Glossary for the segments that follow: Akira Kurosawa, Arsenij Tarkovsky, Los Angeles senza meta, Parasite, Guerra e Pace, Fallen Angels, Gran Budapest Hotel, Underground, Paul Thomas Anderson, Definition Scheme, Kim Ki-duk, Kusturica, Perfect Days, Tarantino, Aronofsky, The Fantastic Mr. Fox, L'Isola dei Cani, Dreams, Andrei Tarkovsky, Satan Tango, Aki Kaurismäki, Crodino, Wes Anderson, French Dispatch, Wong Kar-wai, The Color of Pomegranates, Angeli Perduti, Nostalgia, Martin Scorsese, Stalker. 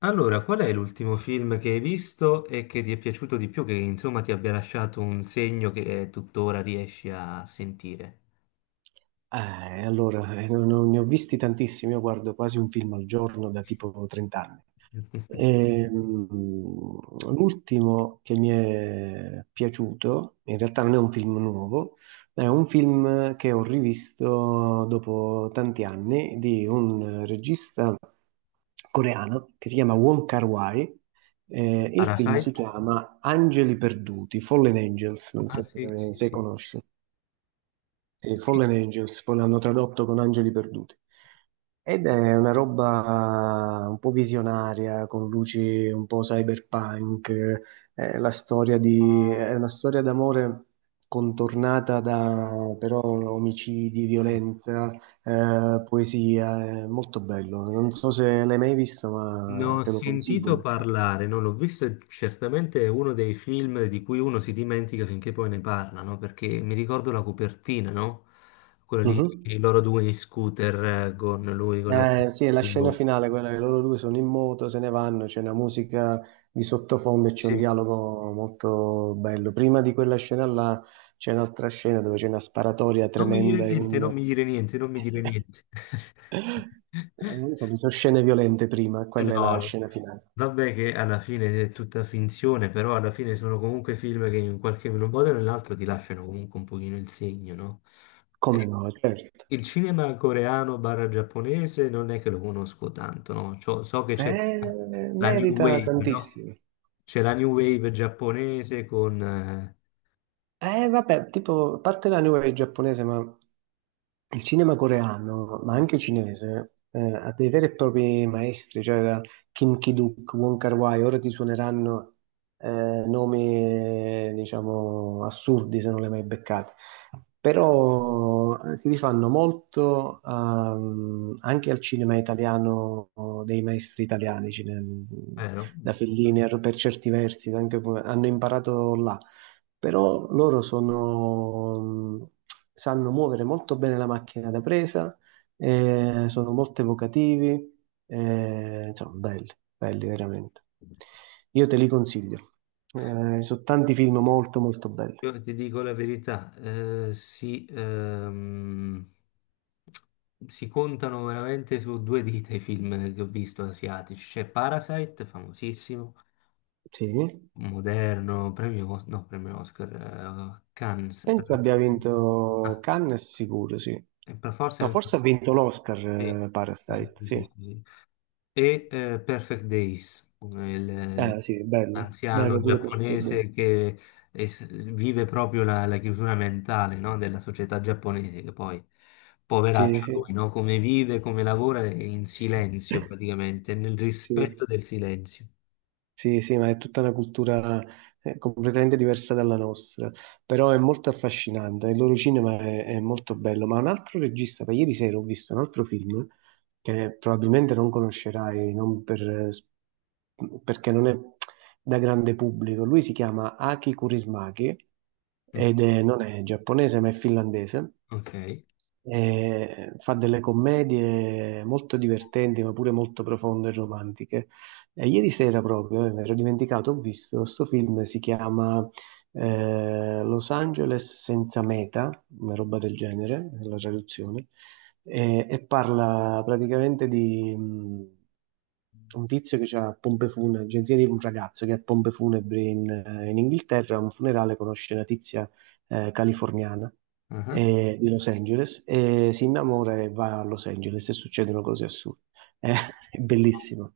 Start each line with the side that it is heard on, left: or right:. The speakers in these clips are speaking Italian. left: Allora, qual è l'ultimo film che hai visto e che ti è piaciuto di più, che insomma ti abbia lasciato un segno che tuttora riesci a sentire?
right: Non ne ho visti tantissimi, io guardo quasi un film al giorno da tipo 30 anni. Ehm, L'ultimo che mi è piaciuto, in realtà non è un film nuovo, è un film che ho rivisto dopo tanti anni di un regista coreano che si chiama Wong Kar-wai. Il film si
left: Parasite?
right: chiama Angeli Perduti, Fallen Angels, non
left: Ah
right: so
left: sì, sì,
right: se
left: sì.
right: conosci. Sì,
left: Sì.
right: Fallen Angels, poi l'hanno tradotto con Angeli Perduti. Ed è una roba un po' visionaria, con luci un po' cyberpunk, è la è una storia d'amore contornata da però omicidi, violenza, poesia, è molto bello. Non so se l'hai mai visto,
left: Ne
right: ma
left: ho
right: te lo consiglio
left: sentito
right: per caso.
left: parlare, non l'ho visto, e certamente è uno dei film di cui uno si dimentica finché poi ne parlano, perché mi ricordo la copertina, no? Quella lì,
right: Mhm.
left: i loro due in scooter con lui, con la.
right: Sì, è la scena finale, quella che loro due sono in moto, se ne vanno, c'è una musica di sottofondo e c'è un
left: Sì.
right: dialogo molto bello. Prima di quella scena là c'è un'altra scena dove c'è una sparatoria
left: Non mi dire
right: tremenda in
left: niente, non
right: un...
left: mi dire niente, non mi dire niente.
right: Insomma, ci sono scene violente prima,
left: Eh
right: quella è la
left: no,
right: scena finale.
left: vabbè che alla fine è tutta finzione, però alla fine sono comunque film che in qualche modo o nell'altro ti lasciano comunque un pochino il segno, no?
right: Come
left: Ecco.
right: no, certo.
left: Il cinema coreano/giapponese non è che lo conosco tanto, no? So che c'è la New
right: Merita
left: Wave, no?
right: tantissimo.
left: C'è la New Wave giapponese con
right: Vabbè, tipo, a parte la New Wave giapponese, ma il cinema coreano, ma anche cinese, ha dei veri e propri maestri, cioè da Kim Ki-duk, Wong Kar-wai, ora ti suoneranno eh, nomi, diciamo, assurdi se non li hai mai beccati. Però si rifanno molto anche al cinema italiano, o dei maestri italiani,
left: vero?
right: da Fellini, per certi versi, anche, hanno imparato là però loro sono, sanno muovere molto bene la macchina da presa, sono molto evocativi, insomma, belli, belli veramente. Io te li consiglio. Sono tanti film molto molto belli.
left: Io ti dico la verità, si contano veramente su due dita i film che ho visto asiatici. C'è Parasite, famosissimo,
right: Sì,
left: moderno, premio, no, premio Oscar, Cannes,
right: penso abbia vinto
left: ah,
right: Cannes sicuro, sì.
left: e per forza
right: No,
left: anche.
right: forse ha vinto l'Oscar,
left: Sì, sì, sì,
right: Parasite,
left: sì, sì,
right: sì.
left: sì, sì. E Perfect Days, il eh,
right: Eh sì, bello,
left: anziano
right: bello pure per quello.
left: giapponese che es- vive proprio la, chiusura mentale, no, della società giapponese, che poi, poveraccio
right: Sì, sì.
left: lui, no, come vive, come lavora è in silenzio praticamente, nel rispetto
right: Sì.
left: del silenzio.
right: Sì, sì, ma è tutta una cultura completamente diversa dalla nostra, però è molto affascinante, il loro cinema è molto bello, ma un altro regista, da ieri sera ho visto un altro film che probabilmente non conoscerai, non per- perché non è da grande pubblico, lui si chiama Aki Kaurismäki
left: Mm.
right: non è giapponese ma è finlandese
left: Ok.
right: fa delle commedie molto divertenti, ma pure molto profonde e romantiche. E ieri sera proprio, mi ero dimenticato, ho visto questo film, si chiama Los Angeles senza meta, una roba del genere, la traduzione, e parla praticamente di un tizio che ha pompe funebri, agenzia di un ragazzo che ha pompe funebri in, in Inghilterra, a un funerale conosce la tizia californiana
left: Ah.
right: di Los Angeles e si innamora e va a Los Angeles e succedono cose assurde. Eh, è bellissimo.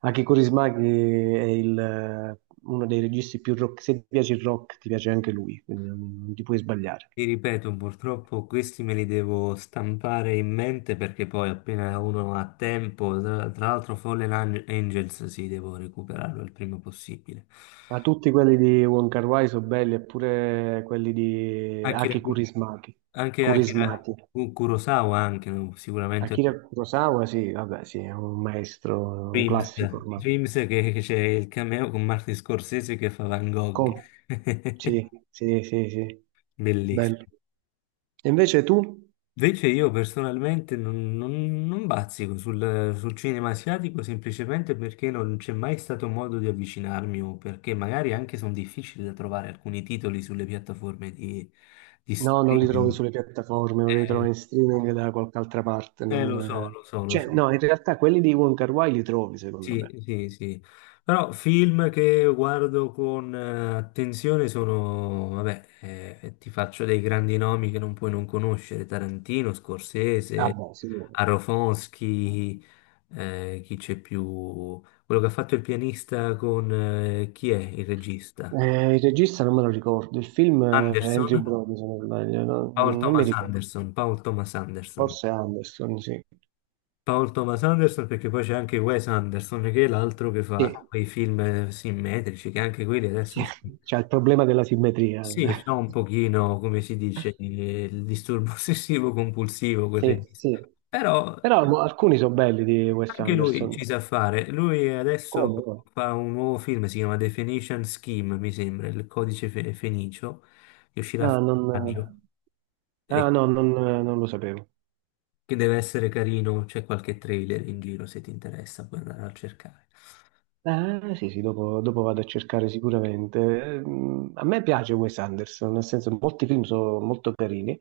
right: Aki Kaurismäki è uno dei registi più rock. Se ti piace il rock, ti piace anche lui, quindi non ti puoi sbagliare.
left: Ti ripeto, purtroppo questi me li devo stampare in mente perché poi appena uno ha tempo, tra l'altro Fallen Angels, sì, devo recuperarlo il prima possibile.
right: Ma tutti quelli di Wong Kar-wai sono belli, eppure quelli di
left: Akira,
right: Aki
left: Ku-
right: Kaurismäki.
left: anche Akira
right: Kurismaki.
left: Kurosawa, anche no? Sicuramente
right: Akira Kurosawa, sì, vabbè, sì, è un maestro, un
left: Dreams,
right: classico ormai.
left: Dreams che c'è il cameo con Martin Scorsese che fa Van Gogh,
right: Com- Sì, sì, sì, sì, bello.
left: bellissimo.
right: E invece tu?
left: Invece io personalmente non bazzico sul cinema asiatico semplicemente perché non c'è mai stato modo di avvicinarmi o perché magari anche sono difficili da trovare alcuni titoli sulle piattaforme di,
right: No, non li trovi
left: streaming.
right: sulle piattaforme, non li trovi
left: Eh,
right: in streaming da qualche altra parte.
left: Lo
right: Non,
left: so,
right: eh.
left: lo so, lo
right: Cioè,
left: so.
right: no, in realtà quelli di Wong Kar-wai li trovi, secondo
left: Sì,
right: me.
left: sì, sì. Però film che guardo con attenzione sono, vabbè, ti faccio dei grandi nomi che non puoi non conoscere, Tarantino,
right: Ah,
left: Scorsese,
right: beh, sicuro.
left: Aronofsky, chi c'è più? Quello che ha fatto il pianista con, chi è il regista?
right: Il regista non me lo ricordo, il film è Andrew
left: Anderson?
right: Brody, se non sbaglio,
left: Paul
right: non mi
left: Thomas
right: ricordo.
left: Anderson, Paul Thomas Anderson.
right: Forse Anderson, sì.
left: Paul Thomas Anderson perché poi c'è anche Wes Anderson che è l'altro che fa
right: Sì,
left: quei film simmetrici che anche quelli adesso
right: sì,
left: usciti.
right: c'è il problema della simmetria.
left: Sì, c'è un pochino, come si dice, il disturbo ossessivo compulsivo, quel
right: Sì,
left: regista.
right: sì.
left: Però
right: Però alcuni sono belli di Wes
left: anche lui
right: Anderson.
left: ci sa fare. Lui adesso
right: Come?
left: fa un nuovo film, si chiama Definition Scheme, mi sembra, il codice fenicio, che uscirà a
right: Ah, non,
left: maggio e
right: Non lo sapevo.
left: che deve essere carino. C'è qualche trailer in giro, se ti interessa, puoi andare a cercare.
right: Ah, sì, sì, dopo, dopo vado a cercare sicuramente. A me piace Wes Anderson, nel senso molti film sono molto carini.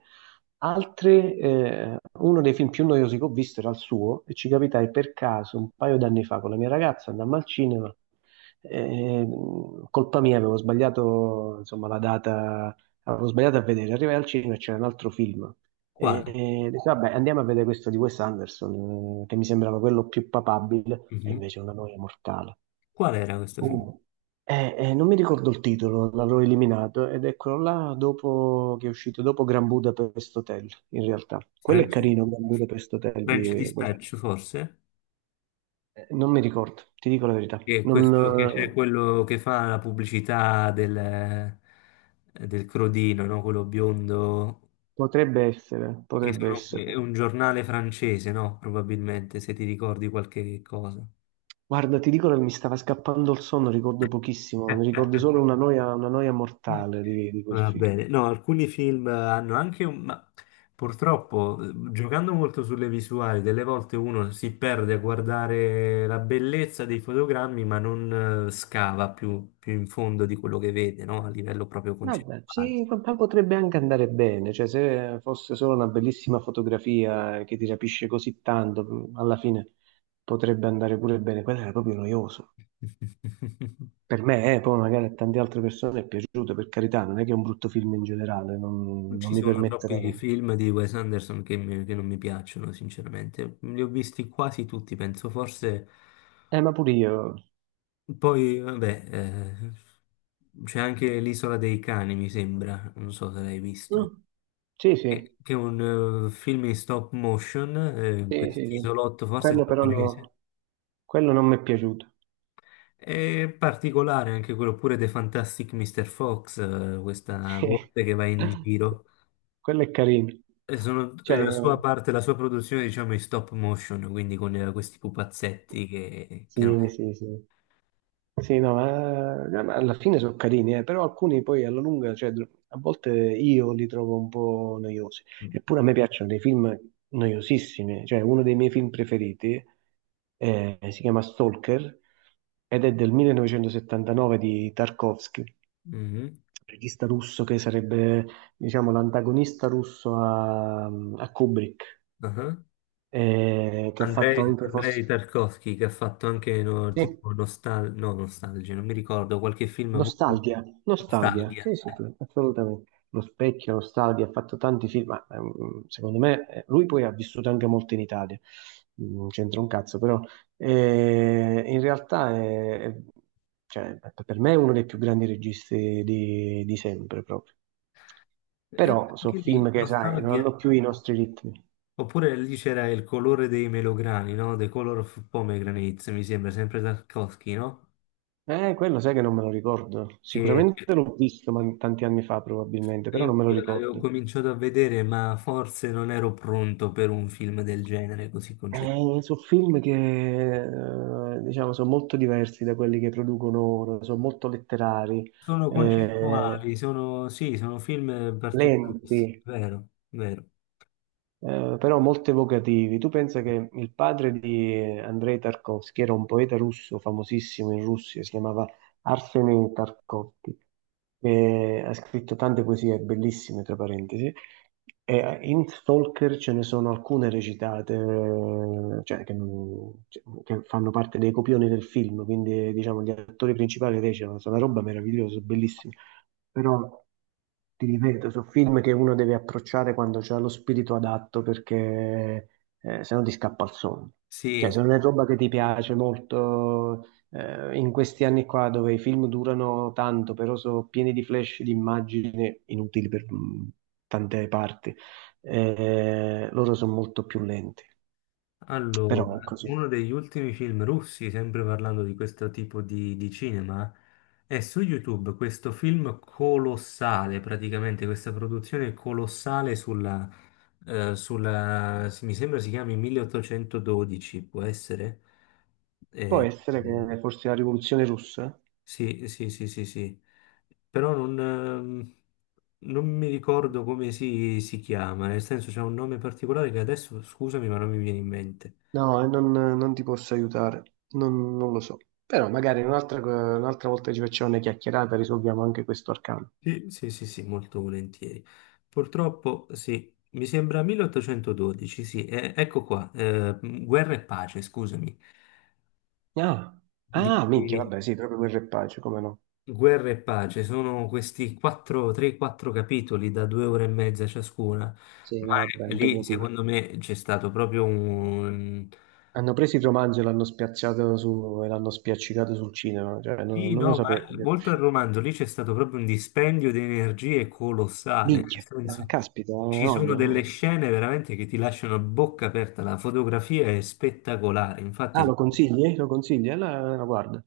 right: Altri, uno dei film più noiosi che ho visto era il suo e ci capitai per caso un paio d'anni fa con la mia ragazza, andammo al cinema. Colpa mia, avevo sbagliato, insomma, la data, avevo sbagliato a vedere. Arrivai al cinema e c'era un altro film.
left: Quale?
right: E dico, vabbè, andiamo a vedere questo di Wes Anderson, che mi sembrava quello più papabile, e
left: Mhm.
right: invece è una noia mortale.
left: Qual era questo film?
right: Uh, non mi ricordo il titolo, l'avevo eliminato ed eccolo là dopo che è uscito, dopo Gran Budapest Hotel, in realtà. Quello è
left: French,
right: carino, Gran Budapest Hotel
left: French
right: di Wes
left: Dispatch,
right: Anderson.
left: forse?
right: Non mi ricordo, ti dico la verità.
left: Che
right: Non,
left: questo che c'è quello che fa la pubblicità del Crodino, no? Quello biondo,
right: potrebbe essere,
left: che
right: potrebbe essere.
left: è un giornale francese, no? Probabilmente, se ti ricordi qualche cosa.
right: Guarda, ti dico che mi stava scappando il sonno, ricordo pochissimo, mi ricordo solo una noia mortale di quel
left: Va
right: film.
left: bene, no, alcuni film hanno anche ma purtroppo, giocando molto sulle visuali, delle volte uno si perde a guardare la bellezza dei fotogrammi, ma non scava più in fondo di quello che vede, no? A livello proprio
right: Vabbè,
left: concettuale.
right: sì, in realtà potrebbe anche andare bene, cioè se fosse solo una bellissima fotografia che ti rapisce così tanto, alla fine potrebbe andare pure bene. Quello era proprio noioso. Per me, poi magari a tante altre persone è piaciuto, per carità, non è che è un brutto film in generale,
left: Non
right: non
left: ci
right: mi
left: sono troppi
right: permetterei.
left: film di Wes Anderson che non mi piacciono, sinceramente. Li ho visti quasi tutti, penso. Forse
right: Ma pure io.
left: poi, vabbè, c'è anche L'Isola dei Cani, mi sembra. Non so se l'hai
right: Mm,
left: visto.
right: sì, sì,
left: Che è un film in stop motion, in
right: sì, sì, sì.
left: quest'isolotto, forse
right: Quello però
left: giapponese.
right: no, quello non mi è piaciuto.
left: È particolare anche quello pure The Fantastic Mr. Fox, questa volpe che va in giro.
right: Quello è carino.
left: E
right: Cioè,
left: la sua parte, la sua produzione, diciamo, in stop motion, quindi con questi pupazzetti che no.
right: sì, sì, sì. Sì, no, ma alla fine sono carini, però alcuni poi alla lunga, cioè, a volte io li trovo un po' noiosi. Eppure a me piacciono dei film noiosissimi, cioè uno dei miei film preferiti si chiama Stalker ed è del 1979 di Tarkovsky,
left: Mhm.
right: regista russo che sarebbe, diciamo, l'antagonista russo a Kubrick,
left: Ah.
right: che ha fatto anche
left: Andrei
right: forse...
left: Tarkovsky che ha fatto anche no,
right: Sì.
left: tipo nostal no, Nostalgia, non mi ricordo, qualche film molto bello.
right: Nostalgia, nostalgia,
left: Nostalgia.
right: sì, sì, sì, assolutamente. Lo specchio, nostalgia, ha fatto tanti film, ma secondo me lui poi ha vissuto anche molto in Italia, mm, non c'entra un cazzo, però in realtà cioè, per me è uno dei più grandi registi di sempre proprio. Però sono
left: Anche lì,
right: film che, sai, non
left: Nostalgia.
right: hanno più i nostri ritmi.
left: Oppure lì c'era il colore dei melograni, no? The Color of Pomegranates, mi sembra, sempre Tarkovsky, no?
right: Quello sai che non me lo ricordo.
left: Che
right: Sicuramente l'ho visto ma tanti anni fa probabilmente, però non me lo
left: Io l'avevo
right: ricordo.
left: cominciato a vedere, ma forse non ero pronto per un film del genere così concettuale.
right: Sono film che diciamo sono molto diversi da quelli che producono ora, sono molto letterari,
left: Sono
right: eh,
left: concettuali, sì, sono film particolari,
right: lenti.
left: vero, vero.
right: Eh, però molto evocativi. Tu pensa che il padre di Andrei Tarkovsky era un poeta russo famosissimo in Russia, si chiamava Arsenij Tarkovsky, e ha scritto tante poesie bellissime, tra parentesi, e in Stalker ce ne sono alcune recitate, cioè, che, non- cioè, che fanno parte dei copioni del film, quindi diciamo gli attori principali recitano, è una roba meravigliosa, bellissima. Però ti ripeto, sono film che uno deve approcciare quando c'ha lo spirito adatto perché se no ti scappa il sonno. Cioè,
left: Sì, sì.
right: se non è roba che ti piace molto, in questi anni qua dove i film durano tanto, però sono pieni di flash di immagini inutili per tante parti, loro sono molto più lenti.
left: Allora,
right: Però è così.
left: uno degli ultimi film russi, sempre parlando di questo tipo di, cinema, è su YouTube questo film colossale, praticamente questa produzione colossale mi sembra si chiami 1812, può essere?
right: Può
left: Eh,
right: essere che forse la rivoluzione russa?
left: sì, sì, sì, sì, sì, però non mi ricordo come si chiama, nel senso c'è un nome particolare che adesso, scusami, ma non mi viene in mente.
right: No, e non ti posso aiutare, non lo so. Però magari un'altra volta ci facciamo una chiacchierata e risolviamo anche questo arcano.
left: Sì, sì, sì, sì, molto volentieri. Purtroppo, sì, mi sembra 1812, sì, ecco qua, Guerra e Pace, scusami,
right: Ah, ah,
left: di
right: minchia, vabbè, sì, proprio quel repace, come no?
left: Guerra e Pace, sono questi 4, 3-4 capitoli da 2 ore e mezza ciascuna,
right: Sì,
left: ma
right: no, vabbè,
left: lì
right: impegnativo.
left: secondo me c'è stato proprio un.
right: Hanno preso il romanzo e e l'hanno spiaccicato sul cinema, cioè
left: Sì,
right: non lo
left: no, ma
right: sapevo.
left: oltre al
right: Che...
left: romanzo, lì c'è stato proprio un dispendio di energie colossale, nel
right: minchia, ah,
left: senso
right: caspita,
left: ci sono delle
right: no.
left: scene veramente che ti lasciano a bocca aperta, la fotografia è spettacolare, infatti
right: Ah, lo consigli? Lo consigli? Allora, guarda,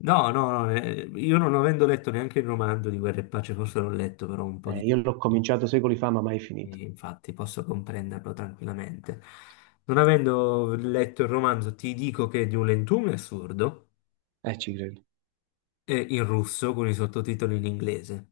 left: no, no, no, io non avendo letto neanche il romanzo di Guerra e Pace, forse l'ho letto però un po'
right: eh,
left: di.
right: io l'ho cominciato secoli fa, ma mai finito.
left: Infatti posso comprenderlo tranquillamente. Non avendo letto il romanzo ti dico che è di un lentume assurdo,
right: Ci credo.
left: e in russo con i sottotitoli in inglese.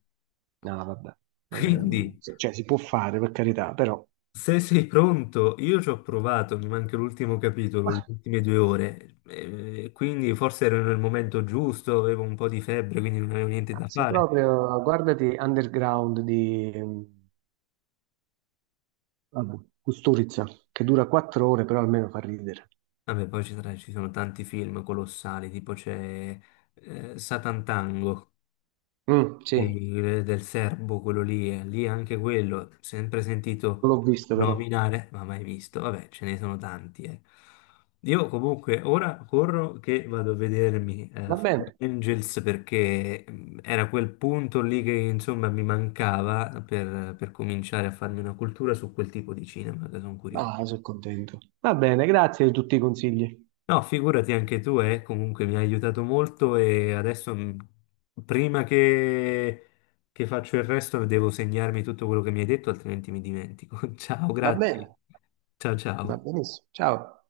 right: No, vabbè,
left: Certo. Quindi
right: Cioè si può fare per carità, però
left: se sei pronto, io ci ho provato, mi manca l'ultimo capitolo,
right: ma
left: le ultime 2 ore, quindi forse ero nel momento giusto, avevo un po' di febbre, quindi non avevo niente da
right: se
left: fare.
right: proprio guardati Underground di vabbè, Kusturica, che dura quattro ore, però almeno fa ridere.
left: Vabbè, poi ci sono tanti film colossali, tipo c'è Satan Tango
right: Mm, sì, non
left: del serbo, quello lì, lì anche quello, sempre sentito
right: l'ho visto però.
left: nominare, ma mai visto. Vabbè, ce ne sono tanti, eh. Io comunque ora corro che vado a vedermi
right: Va bene,
left: Fallen Angels perché era quel punto lì che insomma mi mancava per cominciare a farmi una cultura su quel tipo di cinema, che sono curioso.
right: ah, sono contento. Va bene, grazie di tutti i consigli.
left: No, figurati anche tu, comunque mi hai aiutato molto e adesso prima che faccio il resto devo segnarmi tutto quello che mi hai detto, altrimenti mi dimentico. Ciao,
right: Va bene,
left: grazie. Ciao
right: va
left: ciao.
right: benissimo. Ciao.